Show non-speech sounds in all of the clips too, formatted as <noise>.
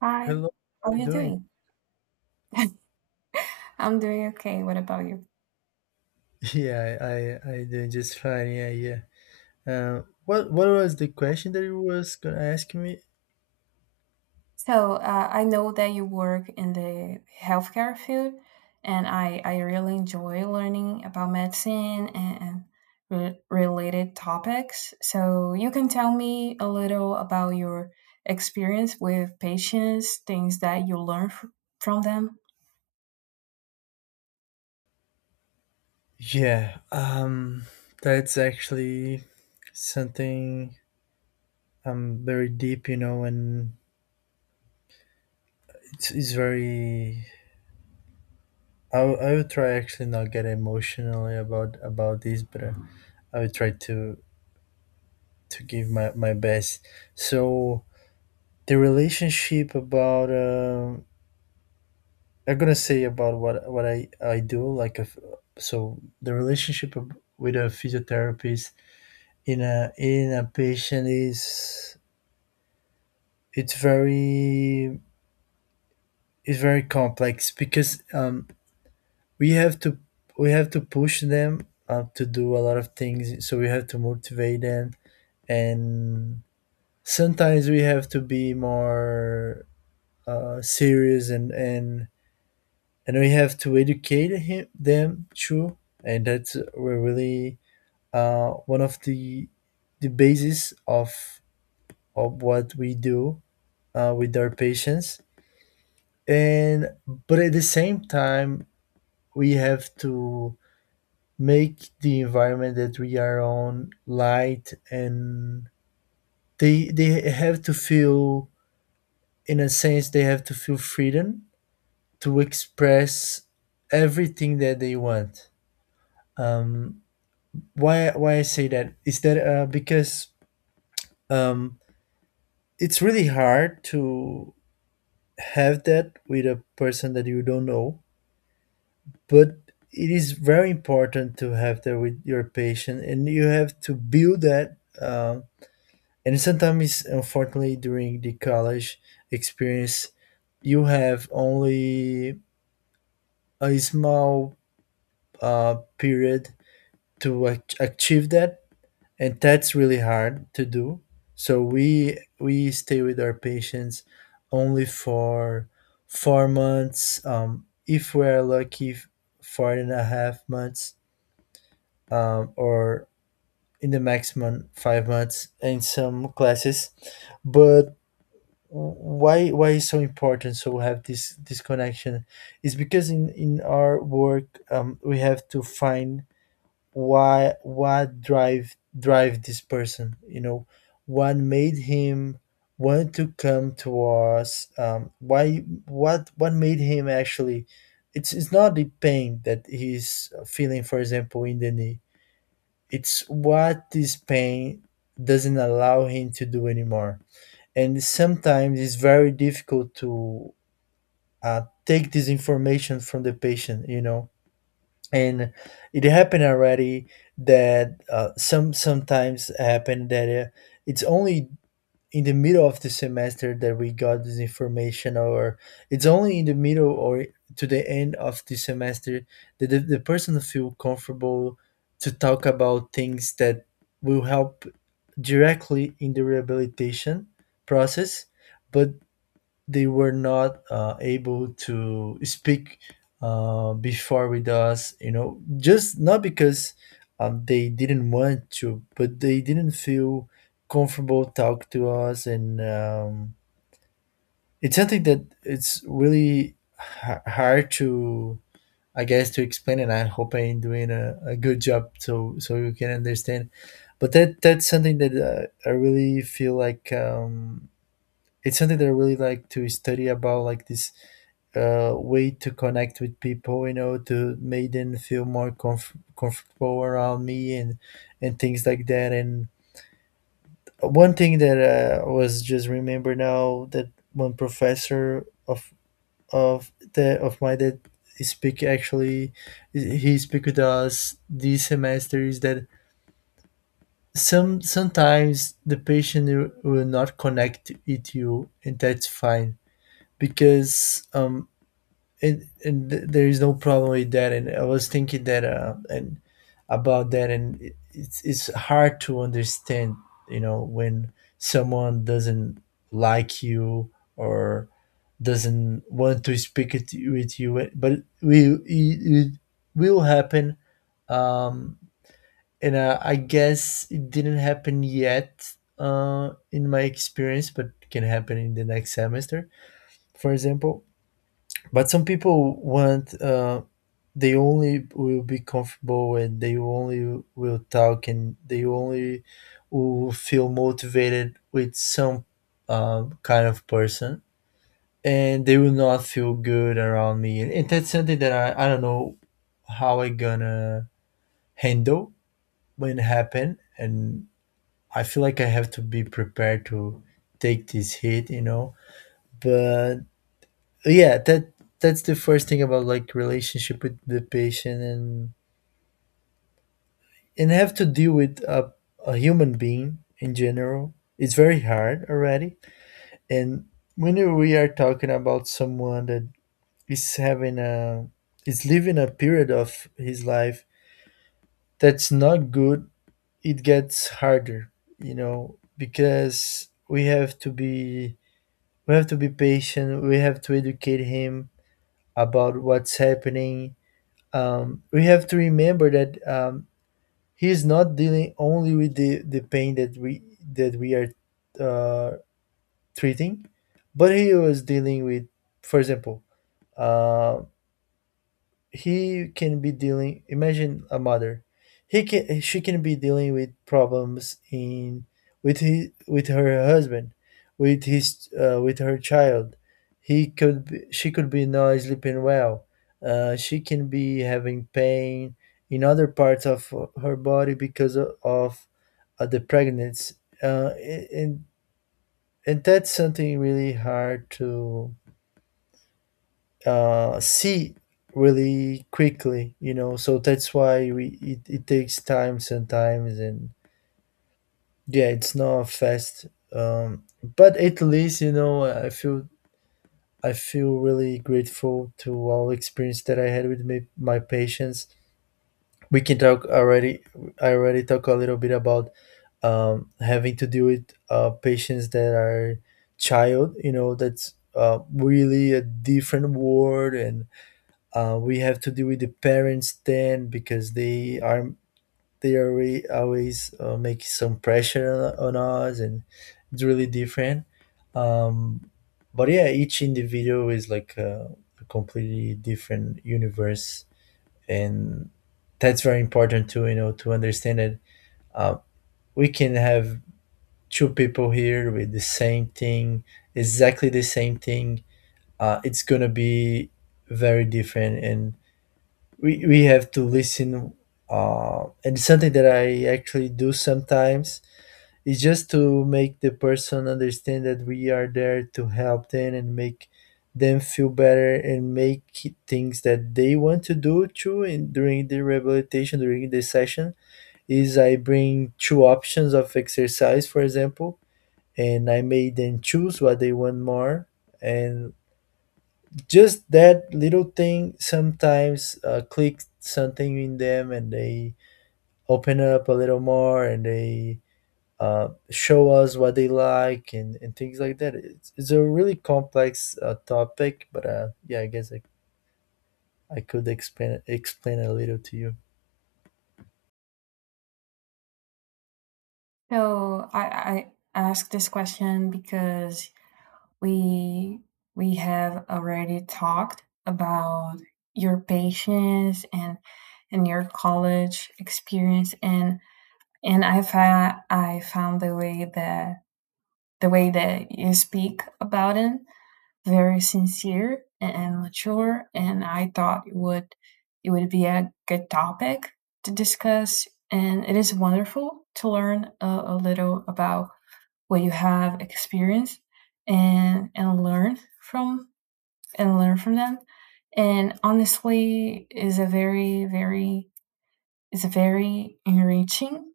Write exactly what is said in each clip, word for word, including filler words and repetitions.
Hi, Hello, how are how are you you doing? doing? I'm doing okay. What about you? <laughs> Yeah, I I I doing just fine. Yeah, yeah. Uh, what what was the question that you was gonna ask me? So, uh, I know that you work in the healthcare field, and I, I really enjoy learning about medicine and, re- related topics. So, you can tell me a little about your experience with patients, things that you learn f- from them. Yeah, um, that's actually something I'm very deep, you know, and it's, it's very. I will- I will try actually not get emotionally about about this, but uh, I will try to to give my my best. So the relationship about um I'm gonna say about what what I I do like a f so the relationship of- with a physiotherapist in a in a patient is it's very it's very complex because um we have to we have to push them, uh, to do a lot of things, so we have to motivate them. And sometimes we have to be more, uh, serious, and and and we have to educate him them too. And that's, we're really, uh, one of the the basis of of what we do, uh, with our patients. And but at the same time, we have to make the environment that we are on light, and they they have to feel, in a sense, they have to feel freedom to express everything that they want. Um why why I say that is that uh because, um it's really hard to have that with a person that you don't know, but it is very important to have that with your patient, and you have to build that. Um, and sometimes, unfortunately, during the college experience, you have only a small, uh, period to ach- achieve that, and that's really hard to do. So we we stay with our patients only for four months, um, if we're lucky, f- four and a half months, um, or in the maximum five months in some classes. But why why is so important so we have this this connection is because in in our work, um, we have to find why, what drive drive this person, you know, what made him want to come to us, um, why, what what made him actually. It's it's not the pain that he's feeling, for example, in the knee. It's what this pain doesn't allow him to do anymore. And sometimes it's very difficult to, uh, take this information from the patient, you know. And it happened already that, uh, some sometimes happen that, uh, it's only in the middle of the semester that we got this information, or it's only in the middle, or to the end of the semester, that the, the person feel comfortable to talk about things that will help directly in the rehabilitation process. But they were not, uh, able to speak, uh, before with us, you know, just not because, um, they didn't want to, but they didn't feel comfortable talk to us. And um, it's something that it's really ha- hard to, I guess, to explain, and I hope I'm doing a, a good job so so you can understand. But that that's something that, uh, I really feel like, um, it's something that I really like to study about, like this, uh, way to connect with people, you know, to make them feel more comf- comfortable around me, and and things like that. And one thing that, uh, I was just remember now, that one professor of of the of my, that speak actually, he speak with us this semester, is that some sometimes the patient will will not connect with you, and that's fine. Because um and, and th- there is no problem with that. And I was thinking that, uh, and about that, and it, it's, it's hard to understand, you know, when someone doesn't like you, or doesn't want to speak it with you, but we it, it will happen. um and, uh, I guess it didn't happen yet, uh in my experience, but can happen in the next semester, for example. But some people want, uh, they only will be comfortable, and they only will talk, and they only will feel motivated with some, um, kind of person, and they will not feel good around me. And that's something that i, I don't know how I gonna handle when it happen. And I feel like I have to be prepared to take this hit, you know. But yeah, that that's the first thing about, like, relationship with the patient, and and have to deal with a, a human being in general. It's very hard already. And when we are talking about someone that is having a is living a period of his life that's not good, it gets harder, you know, because we have to be we have to be patient. We have to educate him about what's happening. Um, we have to remember that, um, he's not dealing only with the, the pain that we that we are, uh, treating, but he was dealing with, for example, uh, he can be dealing, imagine a mother, he can she can be dealing with problems in, with his with her husband, with his uh, with her child. He could be, she could be not sleeping well, uh, she can be having pain in other parts of her body because of, of, uh, the pregnancy, uh, and and that's something really hard to, uh, see really quickly, you know. So that's why we, it, it takes time sometimes, and yeah, it's not fast. um, but at least, you know, i feel I feel really grateful to all experience that I had with my, my patients. We can talk already, I already talk a little bit about, um, having to deal with, uh, patients that are child, you know. That's, uh, really a different world. And, Uh, we have to deal with the parents then, because they are they are re- always, uh, make some pressure on, on us, and it's really different. Um, but yeah, each individual is like a, a completely different universe, and that's very important to, you know, to understand that, uh, we can have two people here with the same thing, exactly the same thing. Uh, it's gonna be very different. And we we have to listen. Uh and something that I actually do sometimes is just to make the person understand that we are there to help them, and make them feel better, and make things that they want to do too. And during the rehabilitation, during the session, is I bring two options of exercise, for example, and I made them choose what they want more. And just that little thing sometimes, uh, clicks something in them, and they open up a little more, and they, uh, show us what they like, and, and things like that. It's, it's a really complex, uh, topic. But, uh, yeah, I guess I, I could explain explain a little to you. So, I, I ask this question because we we have already talked about your patience and and your college experience and and I found I found the way that the way that you speak about it very sincere and mature, and I thought it would it would be a good topic to discuss, and it is wonderful to learn a, a little about what you have experienced and and learn from and learn from them. And honestly, is a very, very, is a very enriching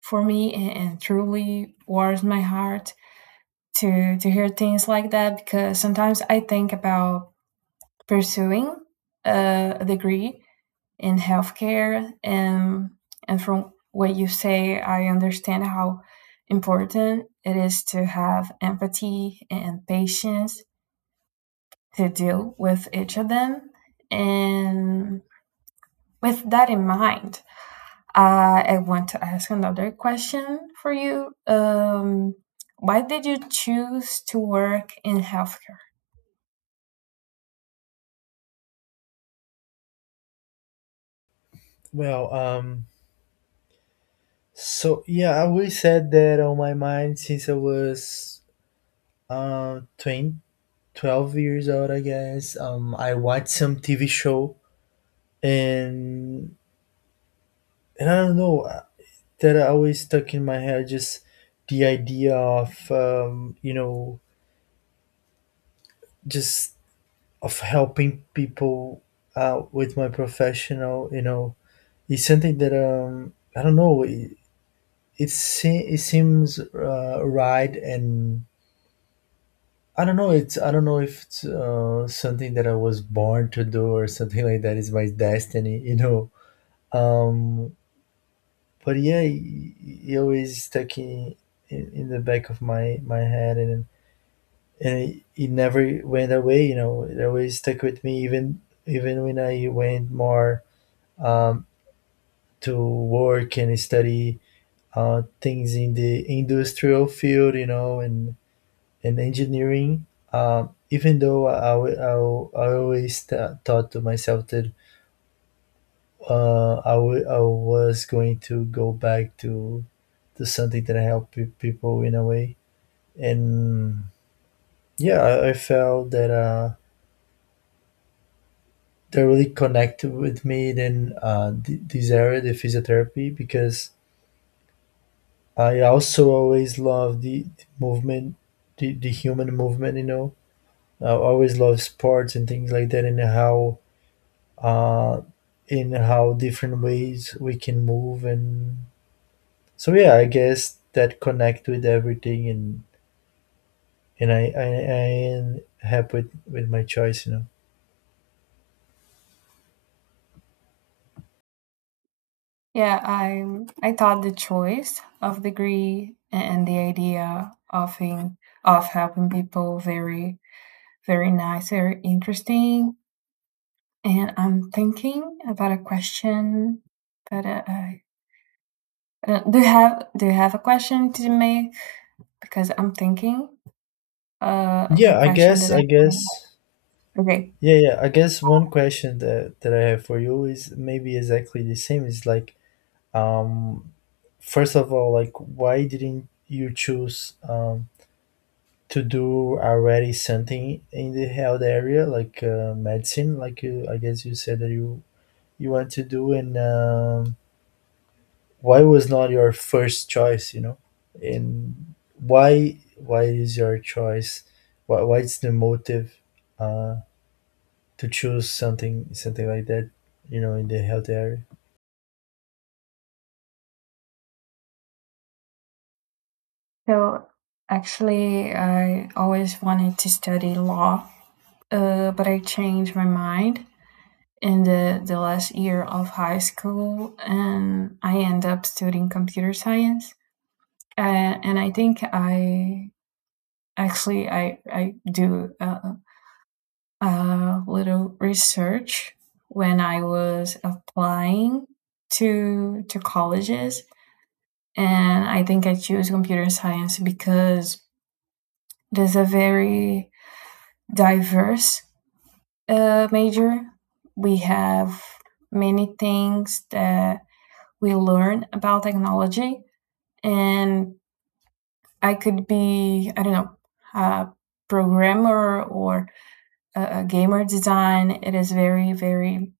for me and, and truly warms my heart to to hear things like that, because sometimes I think about pursuing a degree in healthcare, and and from what you say, I understand how important it is to have empathy and patience to deal with each of them. And with that in mind, uh, I want to ask another question for you. Um, why did you choose to work in healthcare? Well, um so yeah, I always had that on my mind since I was uh twenty twelve years old, I guess. um I watched some tv show, and And I don't know, uh, that are always stuck in my head. Just the idea of, um, you know, just of helping people out with my professional. You know, it's something that, um I don't know. It it, se- it seems, uh, right and. I don't know. It's I don't know if it's, uh, something that I was born to do, or something like that is my destiny, you know. Um, but yeah, he, he always stuck in, in in the back of my my head, and and it, it never went away. You know, it always stuck with me, even even when I went more, um, to work and study, uh, things in the industrial field. You know, and and engineering. Um, even though I, I, I, I always th- thought to myself that, uh, I, w- I was going to go back to to something that helped pe- people in a way. And yeah, I, I felt that, uh, they really connected with me in, uh, th- this area, the physiotherapy, because I also always love the, the movement, the, the human movement. You know, I always love sports and things like that, and how, uh, in how different ways we can move. And so yeah, I guess that connect with everything. and and I I, I am happy with, with my choice. You know, Yeah, I I thought the choice of degree and the idea of in, of helping people very very nice, very interesting. And I'm thinking about a question, but uh, I I don't, do you have do you have a question to make? Because I'm thinking uh, of a yeah, I question guess that I. I guess. Okay. Yeah, yeah. I guess one question that that I have for you is maybe exactly the same. Is like, um, first of all, like, why didn't you choose um to do already something in the health area, like, uh, medicine, like you, I guess you said that you you want to do. And um, why was not your first choice, you know, and why why is your choice? Why why is the motive? uh, to choose something something like that, you know, in the health area. So actually, I always wanted to study law, uh, but I changed my mind in the, the last year of high school, and I end up studying computer science. Uh, and I think I actually I, I do a, a little research when I was applying to to colleges. And I think I choose computer science because there's a very diverse uh, major. We have many things that we learn about technology, and I could be, I don't know, a programmer or a, a gamer design. It is very, very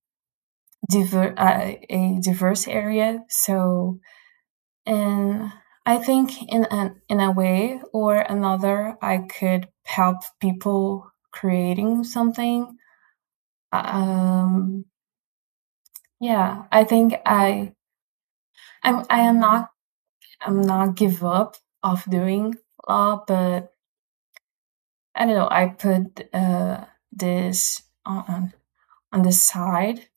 diver- uh, a diverse area. So, and I think in an, in a way or another, I could help people creating something. Um, Yeah, I think I I'm I am not I'm not give up of doing law, but I don't know, I put uh this on on on the side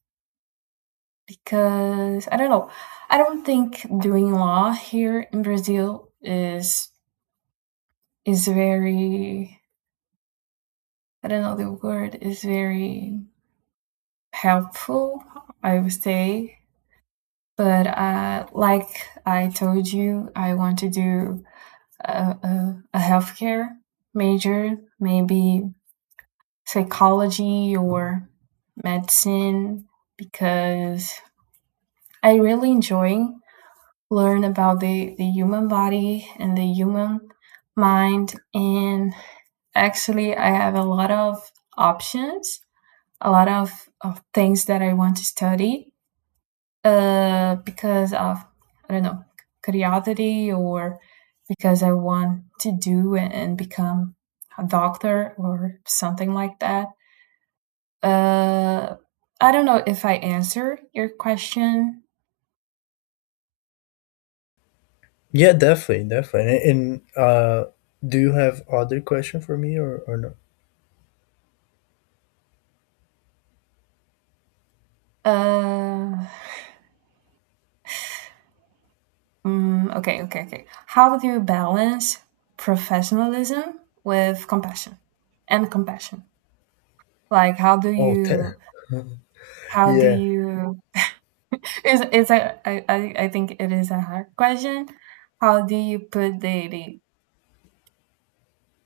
because I don't know. I don't think doing law here in Brazil is is very, I don't know the word, is very helpful, I would say. But uh like I told you, I want to do a, a, a healthcare major, maybe psychology or medicine, because I really enjoy learn about the, the human body and the human mind. And actually, I have a lot of options, a lot of, of things that I want to study. Uh, because of I don't know curiosity, or because I want to do and, become a doctor or something like that. Uh, I don't know if I answer your question. Yeah, definitely definitely. And, and uh do you have other question for me, or or no? Uh, mm, okay, okay, okay. How do you balance professionalism with compassion and compassion? Like, how do Oh <laughs> you how do yeah. you. Is is a, I, I, I think it is a hard question. How do you put daily?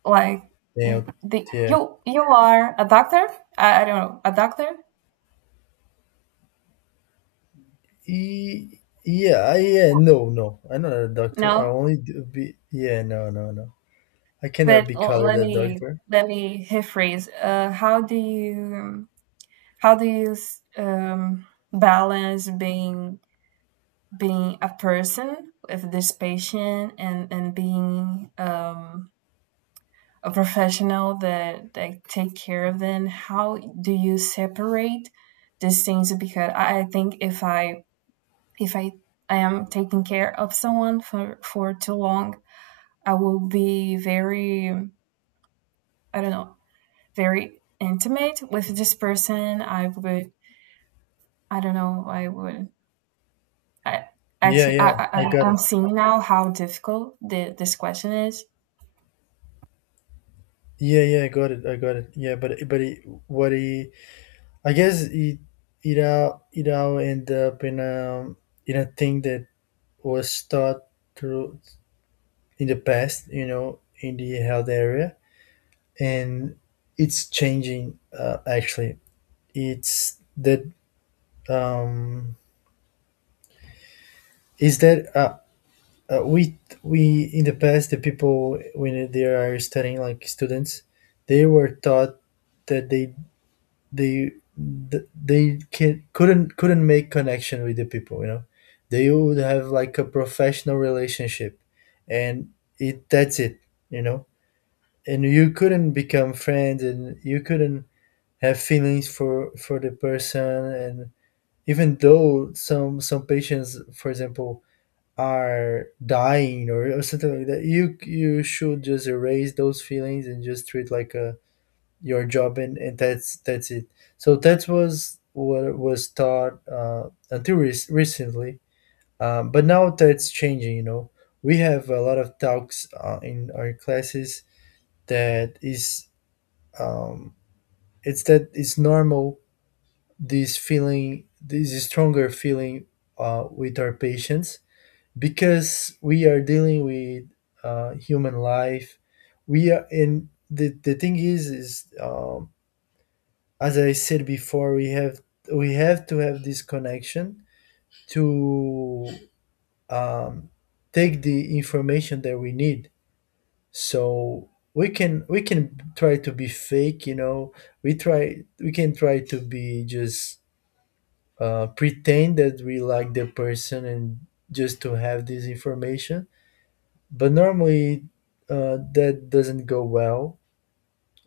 Like, Yeah, y- the, yeah. you you are a doctor? I, I don't know, a doctor? E- yeah. I, yeah, no no, I'm not a doctor, I No, only do be, yeah, no no no, I cannot but be l- called let a me doctor. let me rephrase. Uh, how do you um, how do you s- um, balance being being a person with this patient, and and being um a professional that that take care of them? How do you separate these things? Because I I think if i if I I am taking care of someone for for too long I will be very I don't know very intimate with this person I would I don't know I would I Yeah, actually I, yeah, I I I- got I'm it. seeing now how difficult the, this question is. Yeah, yeah, I got it, I got it. Yeah, but but it, what he I guess it, it all it all end up in um in a thing that was taught through in the past, you know, in the health area, and it's changing. Uh, actually, it's that um, is that uh, uh, we we in the past, the people, when they are studying like students, they were taught that they they th- they can couldn't couldn't make connection with the people. You know, they would have like a professional relationship, and it that's it. You know, and you couldn't become friends, and you couldn't have feelings for for the person. And even though some some patients, for example, are dying, or, or something like that, you you should just erase those feelings and just treat like a, your job, and, and that's that's it. So that was what was taught, uh, until rec- recently. Um, but now that's changing, you know, we have a lot of talks uh, in our classes, that is, um, it's that it's normal this feeling, this stronger feeling, uh, with our patients, because we are dealing with uh, human life. We are, and the, the thing is is um, as I said before, we have, we have to have this connection to, um, take the information that we need. So we can, we can try to be fake, you know, we try, we can try to be just, uh, pretend that we like the person and just to have this information. But normally, uh, that doesn't go well,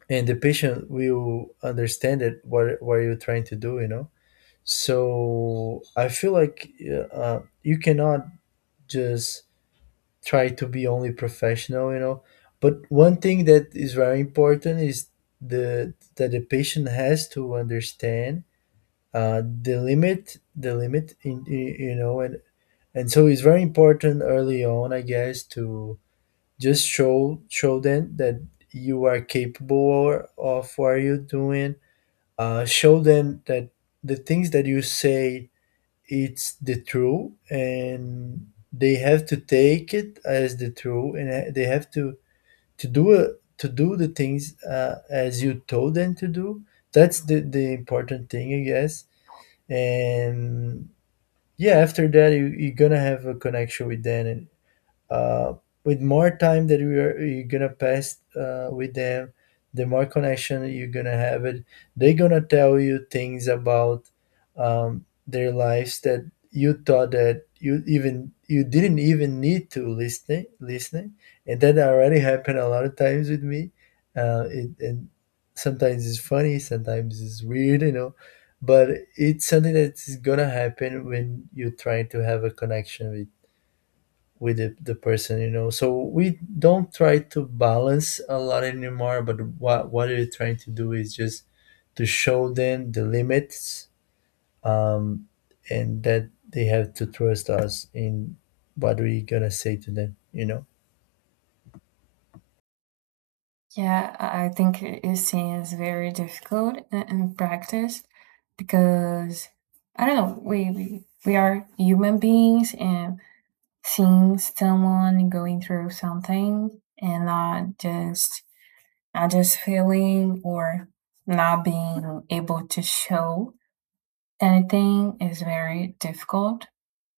and the patient will understand it, what what you're trying to do, you know. So I feel like, uh, you cannot just try to be only professional, you know. But one thing that is very important is the that the patient has to understand uh, the limit, the limit in, in you know. and and so it's very important early on, I guess, to just show, show them that you are capable of what you're doing. Uh, show them that the things that you say, it's the truth, and they have to take it as the truth, and uh, they have to to do it, to do the things uh, as you told them to do. That's the the important thing, I guess. And yeah, after that, you, you're gonna have a connection with them, and uh, with more time that you're, you're gonna pass uh, with them, the more connection you're gonna have it. They're gonna tell you things about, um, their lives, that you thought that you, even you didn't even need to listen, listening. And that already happened a lot of times with me, uh, it, and sometimes it's funny, sometimes it's weird, you know. But it's something that's gonna happen when you're trying to have a connection with with the, the person, you know. So we don't try to balance a lot anymore, but what what we're trying to do is just to show them the limits, um, and that they have to trust us in what we gonna say to them, you know. Yeah, I I think using is very difficult i- in practice because I don't know, we, we we are human beings, and seeing someone going through something and not just not just feeling or not being able to show anything is very difficult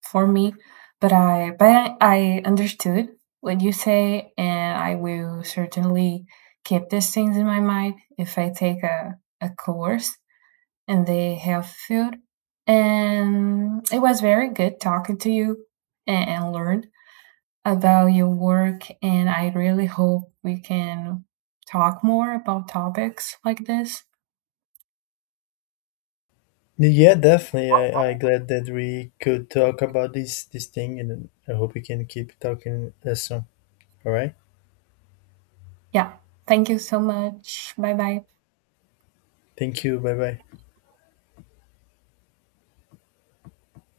for me, but I but I I understood what you say, and I will certainly keep these things in my mind if I take a, a course in the health field. And it was very good talking to you and, and learn about your work, and I really hope we can talk more about topics like this. Yeah, definitely, i i glad that we could talk about this, this thing, and I hope we can keep talking uh, soon. All right. Yeah, thank you so much. Bye bye. Thank you, bye bye.